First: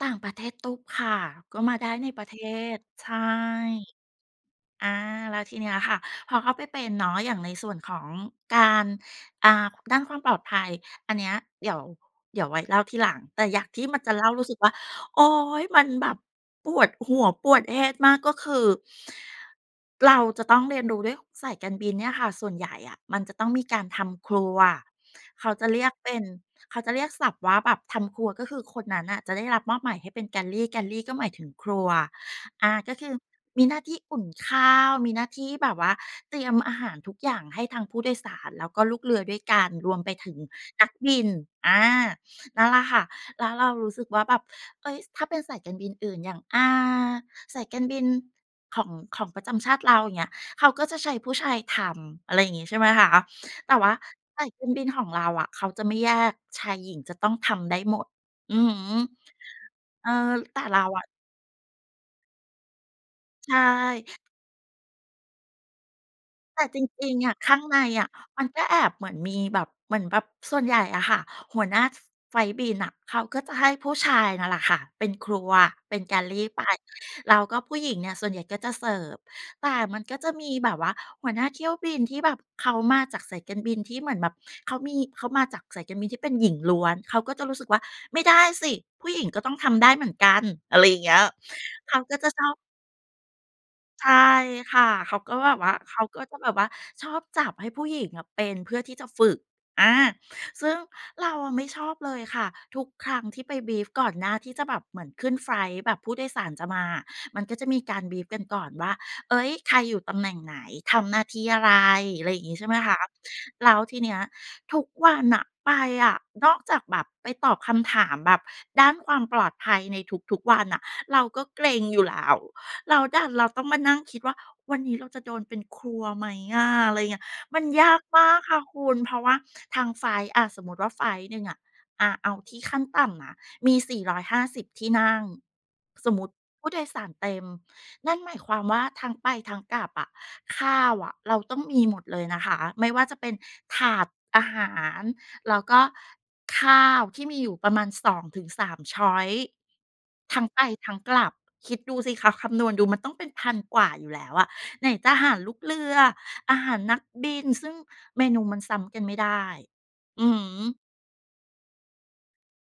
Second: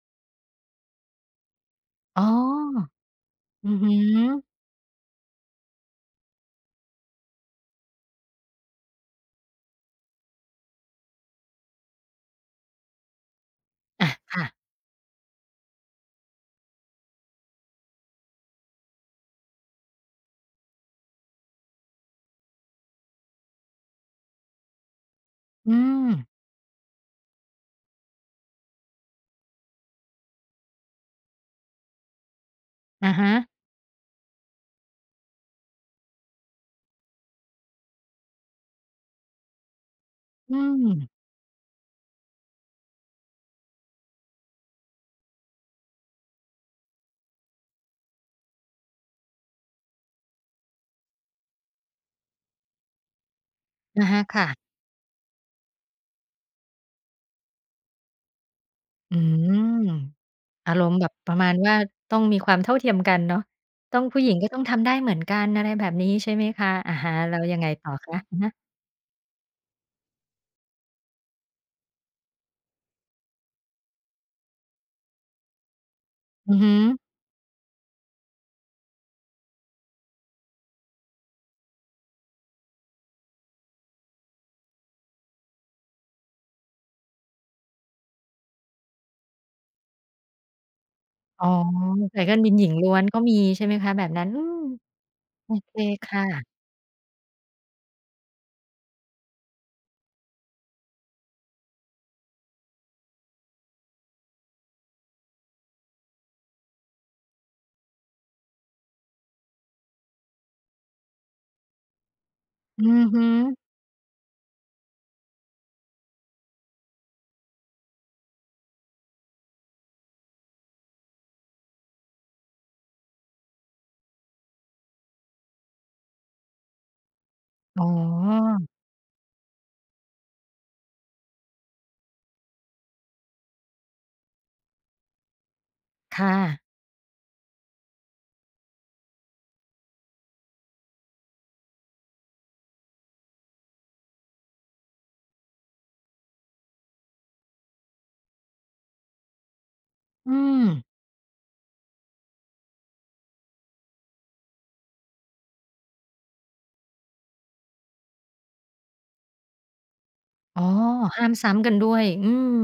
ต่างประเทศตุ๊บค่ะ ก็มาได้ในอป๋รอ ะเทศ ใช่ อือฮึ อา แล้วทีเนี้ยค่ะ พอเข้าไปเป็นเนาะ อย่างในส่วนของการ อ่า ด้านความปลอดภัย อันเนี้ยเดี๋ยว เดี๋ยวไว้เล่าทีหลัง แต่อย่างที่มันอา จะเล่า ครู่ะ ้สึกว่า โอ๊ย! มันแบบปวดหัวปวด head มาก ก็คือ เราจะต้องเรียนรู้ด้วย สายการบินเนี่ยค่ะ ส่วนใหญ่อะมันจะต้องมีการทำครัว เขาจะอืเรียกเป็น ม เขาจะเรียกศัพท์ว่าแบบทำครัว ก็คือคนนั้นน่ะจะได้รับมอบหมายให้เป็น galley galley ก็หมายถึงครัว อ่า ก็คอืะอฮะ มีหน้าที่อุ่นข้าว มีหน้าที่แบบว่าเตรียมอาหารทุกอย่างให้ทางผู้โดยสาร แล้วก็ลูกเรือด้วยกัน รวมไปถึงอืนักม บิน อา นั่นแหละค่ะ แล้วเรารู้สึกว่าแบบ เฮ้ย ส ถ้าเป็นสายการบินอื่น อย่าง อ่า สายการบินของ ของประจำชาติเรา อย่างเงี้ย เขาก็จะใช้ผู้ชายทำ อะไรอย่างงี้ ใช่ไหมคะ แต่ว่าอะฮะ คส่ายะ การบินของเราอะเขาจะไม่แยก ชาย-หญิงจะต้องทำได้หมด อือฮึ อืม เออ แต่อาเรรามณ์อแบะ บประมาณว่าต้องมีความเท่าเทียมกันเนาะ ใชต้อง ผ่ ู้หญิงก็ต้องทำได้เหมือนกัน อะไรแบบนี้ ใช่ไหมแตค่ะ จอะฮริะ ง ๆ อและ้วข้ยัางงไงในต่ออคะะ? อะมัฮนะ ก็แอบเหมือนมีแบบ เหมือนแบบส่วนใหญ่อะค่ะ หัวหน้า ฟ ไฟลต์บินน่ะ เขาก็จะให้ผู้ชายนั่นแหละค่ะเป็นครัวเป็น galley อืไอป ฮึ แล้วก็ผู้หญิงเนี่ย ส่วนใหญ่ก็จะเสิร์ฟ แต่มันก็จะมีแบบว่าหัวหน้าเที่ยวบินที่แบบเขามาจากสายการบินที่เหมือนแบบเขามี เขามาจากสายการบินที่เป็นหญิงล้วน เขาก็จะรู้สึกว่า "ไม่ได้สิผู้หญิงก็ต้องทำได้เหมือนกัน" อะไรอย่างเงี้ย อ๋อ เขาก็สาจยะกาชรอบิน บ หญิงล้วนก็มี ใช่ไหมคะ แบใชบ่นั้น อืม ค่ะ เขาก็โแอบบวเ่คา เขาคก่็จะแะ บบว่าชอบจับให้ผู้หญิงอะเป็น เพื่อที่จะฝึก อา ซึ่งเราอะไม่ชอบเลยค่ะ ทุกครั้งที่ไป บรีฟ ก่อนหน้าที่จะแบบเหมือนขึ้นไฟลต์ แบบผู้โดยสารจะมาอะ มันก็จะมีการ บรีฟ กันก่อนว่า "เฮ้ย ใคร? อยู่ตำแหน่งไหน ทำหน้าที่อะไร?" อะไรอย่างงี้ ใช่ไหมอืคะ อฮึ แล้วทีเนี้ยทุกวันน่ะไปอะ นอกจากแบบไปตอบคำถามแบบด้านความปลอดภัยในทุก ๆ วันน่ะ เราก็เกร็งอยู่แล้ว แล้วดันเราต้องมานั่งคิดว่า "วันนี้เราจะโดนเป็นครัวไหมอะ?" อะไรอย่างเงี้ย มันอ๋ยอ ากมากค่ะคุณ เพราะว่าทางไฟลต์ อา สมมุติว่าไฟลต์หนึ่งอะ อา เอาที่ขั้นต่ำนะ มี 450 ที่นั่ง สมคมุ่ติะ ผู้โดยสารเต็ม นั่นหมายความว่าทั้งไปทั้งกลับอะ ข้าวอะเราต้องมีหมดเลยนะคะ ไม่ว่าจะเป็นถาดอาหาร แล้วก็ข้าวที่มีอยู่ประมาณ 2-3 ชอยซ์ อืทั้งไปม ทั้งกลับ คิดดูสิคะ คำนวณดูมันต้องเป็น 1,000 กว่าอยู่แล้วอะไหนจะหารลูกเรือ อาหารนักบิน ซึ่งเมนูมันซ้ำกันไม่ได้ อือฮอ๋อ ึ ห้ามซ้ำกันด้วย อืม